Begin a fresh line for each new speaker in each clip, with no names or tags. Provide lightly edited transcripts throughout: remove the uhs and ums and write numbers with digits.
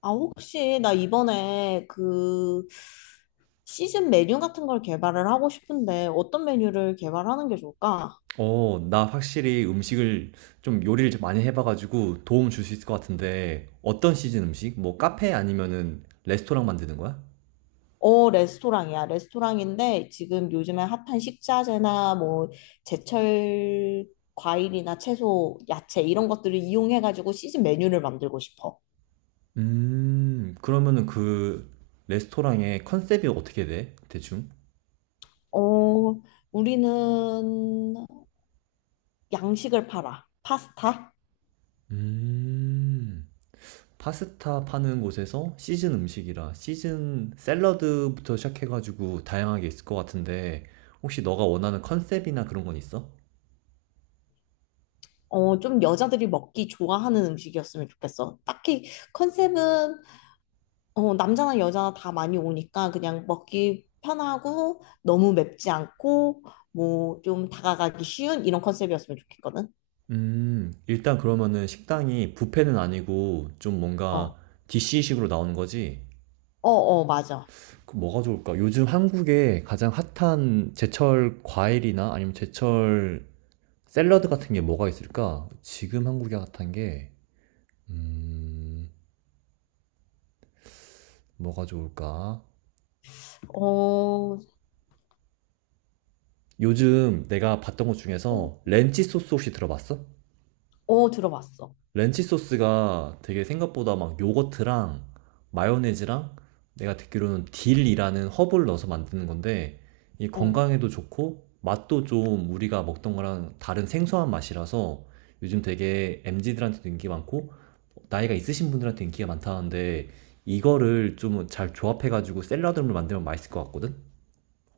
아, 혹시 나 이번에 그 시즌 메뉴 같은 걸 개발을 하고 싶은데 어떤 메뉴를 개발하는 게 좋을까?
어, 나 확실히 음식을 좀 요리를 좀 많이 해봐가지고 도움 줄 수 있을 것 같은데 어떤 시즌 음식? 뭐 카페 아니면은 레스토랑 만드는 거야?
어, 레스토랑이야. 레스토랑인데 지금 요즘에 핫한 식자재나 뭐 제철 과일이나 채소, 야채 이런 것들을 이용해가지고 시즌 메뉴를 만들고 싶어.
그러면은 그 레스토랑의 컨셉이 어떻게 돼? 대충?
어, 우리는 양식을 팔아. 파스타?
음, 파스타 파는 곳에서 시즌 음식이라 시즌 샐러드부터 시작해가지고 다양하게 있을 것 같은데 혹시 너가 원하는 컨셉이나 그런 건 있어?
어, 좀 여자들이 먹기 좋아하는 음식이었으면 좋겠어. 딱히 컨셉은 남자나 여자나 다 많이 오니까 그냥 먹기 편하고 너무 맵지 않고 뭐 좀 다가가기 쉬운 이런 컨셉이었으면 좋겠거든.
음. 일단 그러면은 식당이 뷔페는 아니고 좀 뭔가
어,
DC식으로 나오는 거지?
어, 어, 맞아.
그 뭐가 좋을까? 요즘 한국에 가장 핫한 제철 과일이나 아니면 제철 샐러드 같은 게 뭐가 있을까? 지금 한국에 핫한 게, 음, 뭐가 좋을까?
어,
요즘 내가 봤던 것
좀-
중에서 렌치 소스 혹시 들어봤어?
어, 들어봤어.
렌치 소스가 되게 생각보다 막 요거트랑 마요네즈랑 내가 듣기로는 딜이라는 허브를 넣어서 만드는 건데 이
어,
건강에도 좋고 맛도 좀 우리가 먹던 거랑 다른 생소한 맛이라서 요즘 되게 MZ들한테도 인기 많고 나이가 있으신 분들한테 인기가 많다는데 이거를 좀 잘 조합해가지고 샐러드를 만들면 맛있을 것 같거든?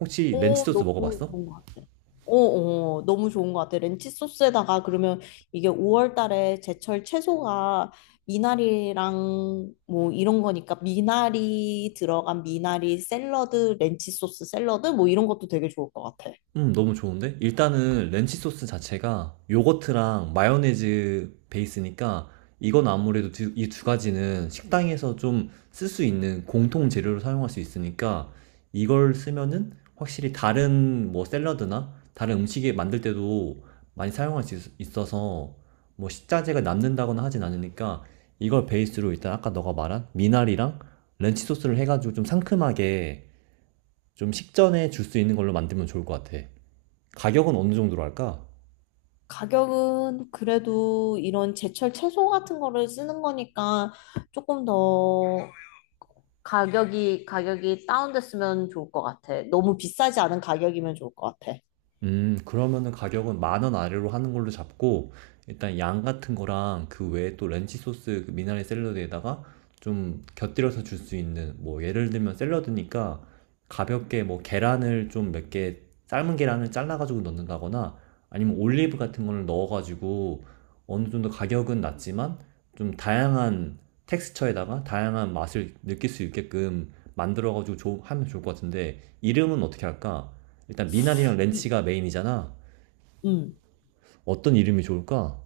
혹시 렌치
어,
소스
너무
먹어봤어?
좋은 것 같아. 어, 어, 너무 좋은 것 같아. 렌치 소스에다가 그러면 이게 5월 달에 제철 채소가 미나리랑 뭐 이런 거니까 미나리 들어간 미나리 샐러드, 렌치 소스 샐러드 뭐 이런 것도 되게 좋을 것 같아.
너무 좋은데? 일단은 렌치 소스 자체가 요거트랑 마요네즈 베이스니까 이건 아무래도 이 두 가지는 식당에서 좀 쓸 수 있는 공통 재료로 사용할 수 있으니까 이걸 쓰면은 확실히 다른 뭐 샐러드나 다른 음식에 만들 때도 많이 사용할 수 있어서 뭐 식자재가 남는다거나 하진 않으니까 이걸 베이스로 일단 아까 너가 말한 미나리랑 렌치 소스를 해가지고 좀 상큼하게 좀 식전에 줄 수 있는 걸로 만들면 좋을 것 같아. 가격은 어느 정도로 할까?
가격은 그래도 이런 제철 채소 같은 거를 쓰는 거니까 조금 더 가격이 다운됐으면 좋을 것 같아. 너무 비싸지 않은 가격이면 좋을 것 같아.
그러면은 가격은 만원 아래로 하는 걸로 잡고, 일단 양 같은 거랑 그 외에 또 렌치 소스 그 미나리 샐러드에다가 좀 곁들여서 줄 수 있는, 뭐, 예를 들면 샐러드니까 가볍게 뭐 계란을 좀 몇 개, 삶은 계란을 잘라가지고 넣는다거나 아니면 올리브 같은 거를 넣어가지고 어느 정도 가격은 낮지만 좀 다양한 텍스처에다가 다양한 맛을 느낄 수 있게끔 만들어가지고 하면 좋을 것 같은데, 이름은 어떻게 할까? 일단 미나리랑
이-
렌치가 메인이잖아.
음.
어떤 이름이 좋을까?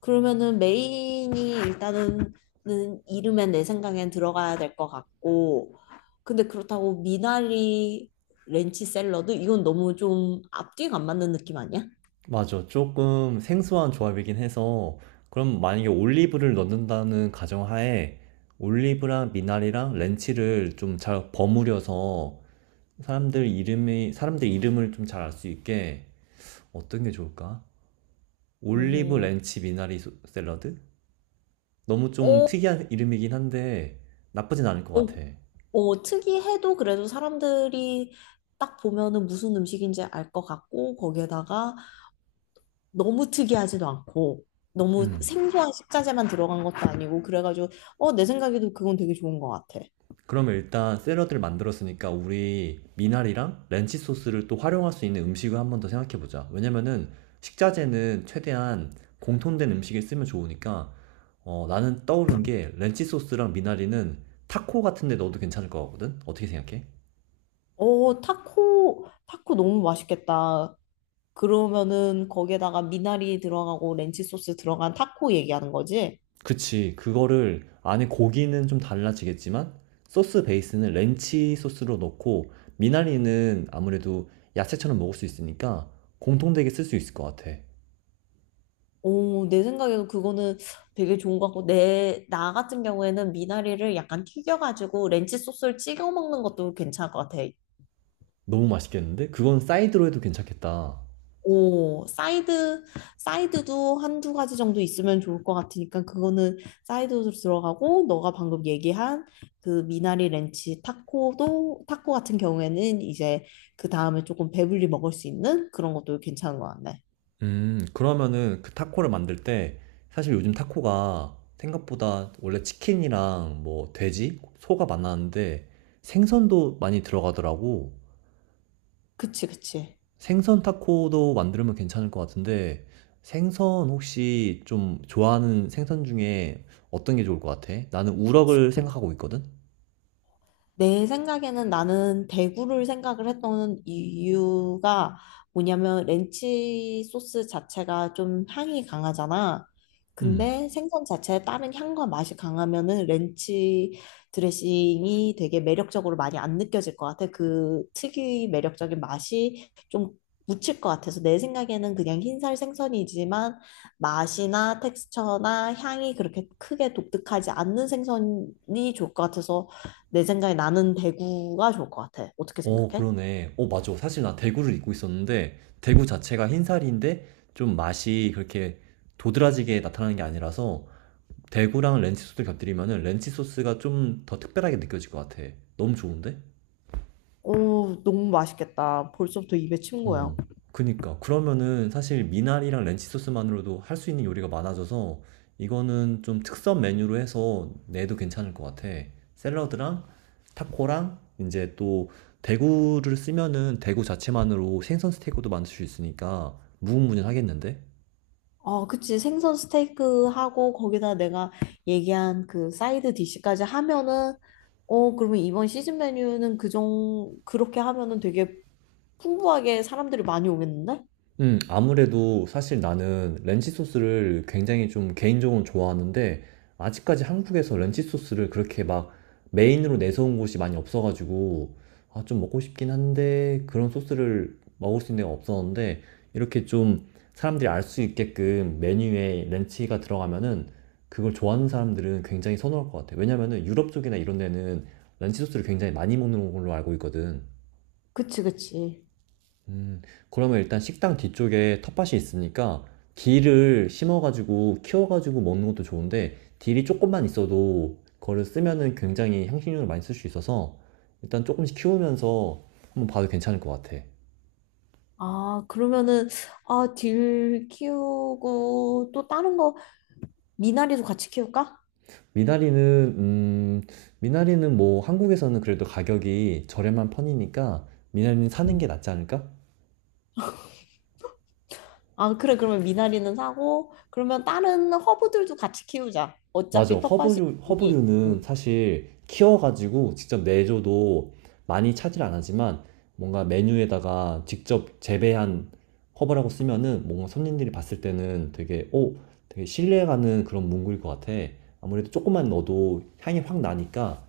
그러면은 메인이 일단은 는 이름엔 내 생각엔 들어가야 될 것 같고, 근데 그렇다고 미나리 렌치 샐러드? 이건 너무 좀 앞뒤가 안 맞는 느낌 아니야?
맞아. 조금 생소한 조합이긴 해서 그럼 만약에 올리브를 넣는다는 가정하에 올리브랑 미나리랑 렌치를 좀 잘 버무려서 사람들 이름이 사람들 이름을 좀 잘 알 수 있게 어떤 게 좋을까? 올리브
어,
렌치 미나리 샐러드? 너무 좀
어,
특이한 이름이긴 한데 나쁘진 않을 것
어,
같아.
어, 특이해도 그래도 사람들이 딱 보면은 무슨 음식인지 알 것 같고, 거기에다가 너무 특이하지도 않고, 너무
음.
생소한 식자재만 들어간 것도 아니고, 그래가지고, 어, 내 생각에도 그건 되게 좋은 것 같아.
그러면 일단 샐러드를 만들었으니까 우리 미나리랑 렌치 소스를 또 활용할 수 있는 음식을 한번 더 생각해 보자. 왜냐면은 식자재는 최대한 공통된 음식에 쓰면 좋으니까 어, 나는 떠오른 게 렌치 소스랑 미나리는 타코 같은 데 넣어도 괜찮을 것 같거든? 어떻게 생각해?
오, 타코, 타코 너무 맛있겠다. 그러면은 거기에다가 미나리 들어가고 렌치 소스 들어간 타코 얘기하는 거지?
그치. 그거를 안에 고기는 좀 달라지겠지만 소스 베이스는 렌치 소스로 넣고 미나리는 아무래도 야채처럼 먹을 수 있으니까 공통되게 쓸 수 있을 것 같아.
오, 내 생각에도 그거는 되게 좋은 것 같고, 나 같은 경우에는 미나리를 약간 튀겨가지고 렌치 소스를 찍어 먹는 것도 괜찮을 것 같아.
너무 맛있겠는데? 그건 사이드로 해도 괜찮겠다.
오, 사이드도 한 두 가지 정도 있으면 좋을 것 같으니까 그거는 사이드로 들어가고 너가 방금 얘기한 그 미나리 렌치 타코도 타코 같은 경우에는 이제 그 다음에 조금 배불리 먹을 수 있는 그런 것도 괜찮은 것 같네.
그러면은 그 타코를 만들 때 사실 요즘 타코가 생각보다 원래 치킨이랑 뭐 돼지, 소가 많았는데 생선도 많이 들어가더라고.
그치, 그치.
생선 타코도 만들면 괜찮을 것 같은데 생선 혹시 좀 좋아하는 생선 중에 어떤 게 좋을 것 같아? 나는 우럭을 생각하고 있거든?
내 생각에는 나는 대구를 생각을 했던 이유가 뭐냐면 렌치 소스 자체가 좀 향이 강하잖아.
음.
근데 생선 자체에 다른 향과 맛이 강하면은 렌치 드레싱이 되게 매력적으로 많이 안 느껴질 것 같아. 그 특유의 매력적인 맛이 좀 묻힐 것 같아서 내 생각에는 그냥 흰살 생선이지만 맛이나 텍스처나 향이 그렇게 크게 독특하지 않는 생선이 좋을 것 같아서 내 생각에 나는 대구가 좋을 것 같아. 어떻게
어,
생각해?
그러네. 어, 맞아. 사실 나 대구를 입고 있었는데, 대구 자체가 흰살인데, 좀 맛이 그렇게 도드라지게 나타나는 게 아니라서, 대구랑 렌치 소스를 곁들이면은 렌치 소스가 좀 더 특별하게 느껴질 것 같아. 너무 좋은데?
오, 너무 맛있겠다. 벌써부터 입에 침 고여.
어, 그니까. 그러면은 사실 미나리랑 렌치 소스만으로도 할 수 있는 요리가 많아져서 이거는 좀 특선 메뉴로 해서 내도 괜찮을 것 같아. 샐러드랑 타코랑 이제 또 대구를 쓰면은 대구 자체만으로 생선 스테이크도 만들 수 있으니까 무궁무진하겠는데?
어, 그치. 생선 스테이크 하고 거기다 내가 얘기한 그 사이드 디시까지 하면은 어, 그러면 이번 시즌 메뉴는 그 그렇게 하면은 되게 풍부하게 사람들이 많이 오겠는데?
아무래도 사실 나는 렌치 소스를 굉장히 좀 개인적으로 좋아하는데, 아직까지 한국에서 렌치 소스를 그렇게 막 메인으로 내세운 곳이 많이 없어가지고, 아, 좀 먹고 싶긴 한데, 그런 소스를 먹을 수 있는 데가 없었는데, 이렇게 좀 사람들이 알 수 있게끔 메뉴에 렌치가 들어가면은, 그걸 좋아하는 사람들은 굉장히 선호할 것 같아. 왜냐면은 유럽 쪽이나 이런 데는 렌치 소스를 굉장히 많이 먹는 걸로 알고 있거든.
그치, 그치.
음, 그러면 일단 식당 뒤쪽에 텃밭이 있으니까 딜을 심어가지고 키워가지고 먹는 것도 좋은데 딜이 조금만 있어도 그거를 쓰면은 굉장히 향신료를 많이 쓸 수 있어서 일단 조금씩 키우면서 한번 봐도 괜찮을 것 같아.
아, 그러면은, 아, 딜 키우고 또 다른 거, 미나리도 같이 키울까?
미나리는 음, 미나리는 뭐 한국에서는 그래도 가격이 저렴한 편이니까 미나리는 사는
음.
게 낫지 않을까?
아, 그래, 그러면 미나리는 사고, 그러면 다른 허브들도 같이 키우자.
맞아.
어차피 텃밭이
허브류,
있으니.
허브류는 사실 키워가지고 직접 내줘도 많이 차질 안 하지만 뭔가 메뉴에다가 직접 재배한 허브라고 쓰면은 뭔가 손님들이 봤을 때는 되게, 오, 되게 신뢰가는 그런 문구일 것 같아. 아무래도 조금만 넣어도 향이 확 나니까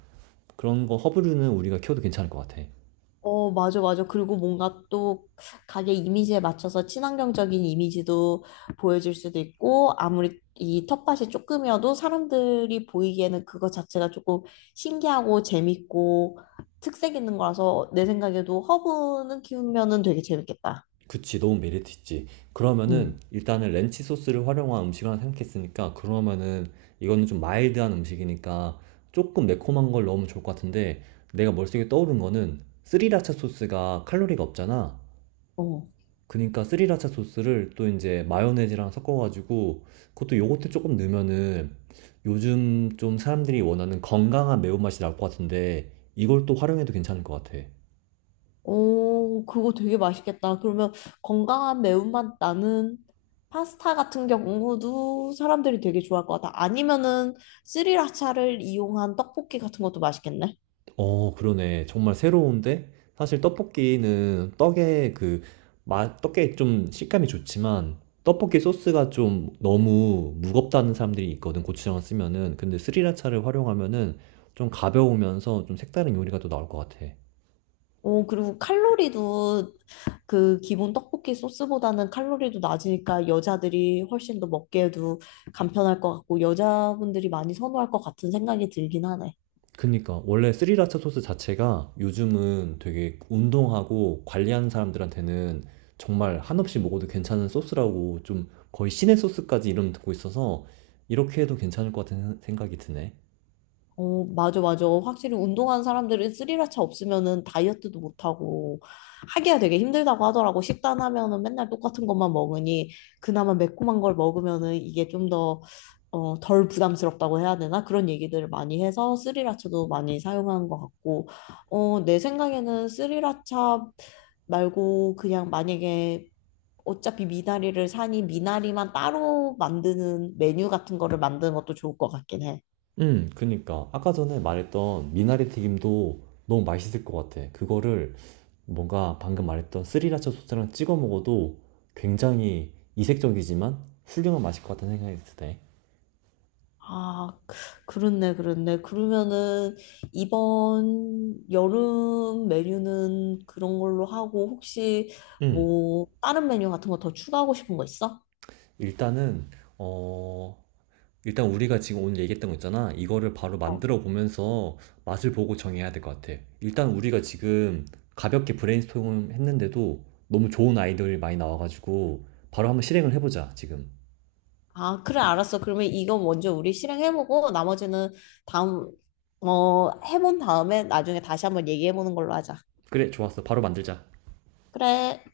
그런 거 허브류는 우리가 키워도 괜찮을 것 같아.
어, 맞아, 맞아. 그리고 뭔가 또 가게 이미지에 맞춰서 친환경적인 이미지도 보여줄 수도 있고, 아무리 이 텃밭이 조금이어도 사람들이 보이기에는 그거 자체가 조금 신기하고 재밌고 특색 있는 거라서 내 생각에도 허브는 키우면은 되게 재밌겠다.
그치, 너무 메리트 있지. 그러면은
응.
일단은 렌치 소스를 활용한 음식을 하나 생각했으니까 그러면은 이거는 좀 마일드한 음식이니까 조금 매콤한 걸 넣으면 좋을 것 같은데 내가 머릿속에 떠오른 거는 스리라차 소스가 칼로리가 없잖아.
어.
그러니까 스리라차 소스를 또 이제 마요네즈랑 섞어가지고 그것도 요거트 조금 넣으면은 요즘 좀 사람들이 원하는 건강한 매운맛이 나올 것 같은데 이걸 또 활용해도 괜찮을 것 같아.
오, 그거 되게 맛있겠다. 그러면 건강한 매운맛 나는 파스타 같은 경우도 사람들이 되게 좋아할 것 같아. 아니면은 스리라차를 이용한 떡볶이 같은 것도 맛있겠네.
어, 그러네. 정말 새로운데? 사실 떡볶이는 떡에 좀 식감이 좋지만, 떡볶이 소스가 좀 너무 무겁다는 사람들이 있거든, 고추장을 쓰면은. 근데 스리라차를 활용하면은 좀 가벼우면서 좀 색다른 요리가 또 나올 것 같아.
오, 그리고 칼로리도 그 기본 떡볶이 소스보다는 칼로리도 낮으니까 여자들이 훨씬 더 먹기에도 간편할 것 같고 여자분들이 많이 선호할 것 같은 생각이 들긴 하네.
그니까, 원래 스리라차 소스 자체가 요즘은 되게 운동하고 관리하는 사람들한테는 정말 한없이 먹어도 괜찮은 소스라고 좀 거의 신의 소스까지 이름 듣고 있어서 이렇게 해도 괜찮을 것 같은 생각이 드네.
어, 맞아, 맞아. 확실히 운동하는 사람들은 스리라차 없으면은 다이어트도 못하고 하기가 되게 힘들다고 하더라고. 식단하면은 맨날 똑같은 것만 먹으니 그나마 매콤한 걸 먹으면은 이게 좀 더, 어, 덜 부담스럽다고 해야 되나? 그런 얘기들을 많이 해서 스리라차도 많이 사용하는 것 같고, 어, 내 생각에는 스리라차 말고 그냥 만약에 어차피 미나리를 사니 미나리만 따로 만드는 메뉴 같은 거를 만드는 것도 좋을 것 같긴 해.
그니까. 아까 전에 말했던 미나리 튀김도 너무 맛있을 것 같아. 그거를 뭔가 방금 말했던 스리라차 소스랑 찍어 먹어도 굉장히 이색적이지만 훌륭한 맛일 것 같다는 생각이 드네.
아, 그렇네, 그렇네. 그러면은 이번 여름 메뉴는 그런 걸로 하고 혹시
음.
뭐 다른 메뉴 같은 거 더 추가하고 싶은 거 있어?
일단은 어 일단 우리가 지금 오늘 얘기했던 거 있잖아. 이거를 바로
어.
만들어 보면서 맛을 보고 정해야 될 것 같아. 일단 우리가 지금 가볍게 브레인스토밍 했는데도 너무 좋은 아이디어들이 많이 나와가지고 바로 한번 실행을 해보자, 지금.
아, 그래, 알았어. 그러면 이거 먼저 우리 실행해보고 나머지는 다음, 해본 다음에 나중에 다시 한번 얘기해보는 걸로 하자.
그래, 좋았어. 바로 만들자.
그래.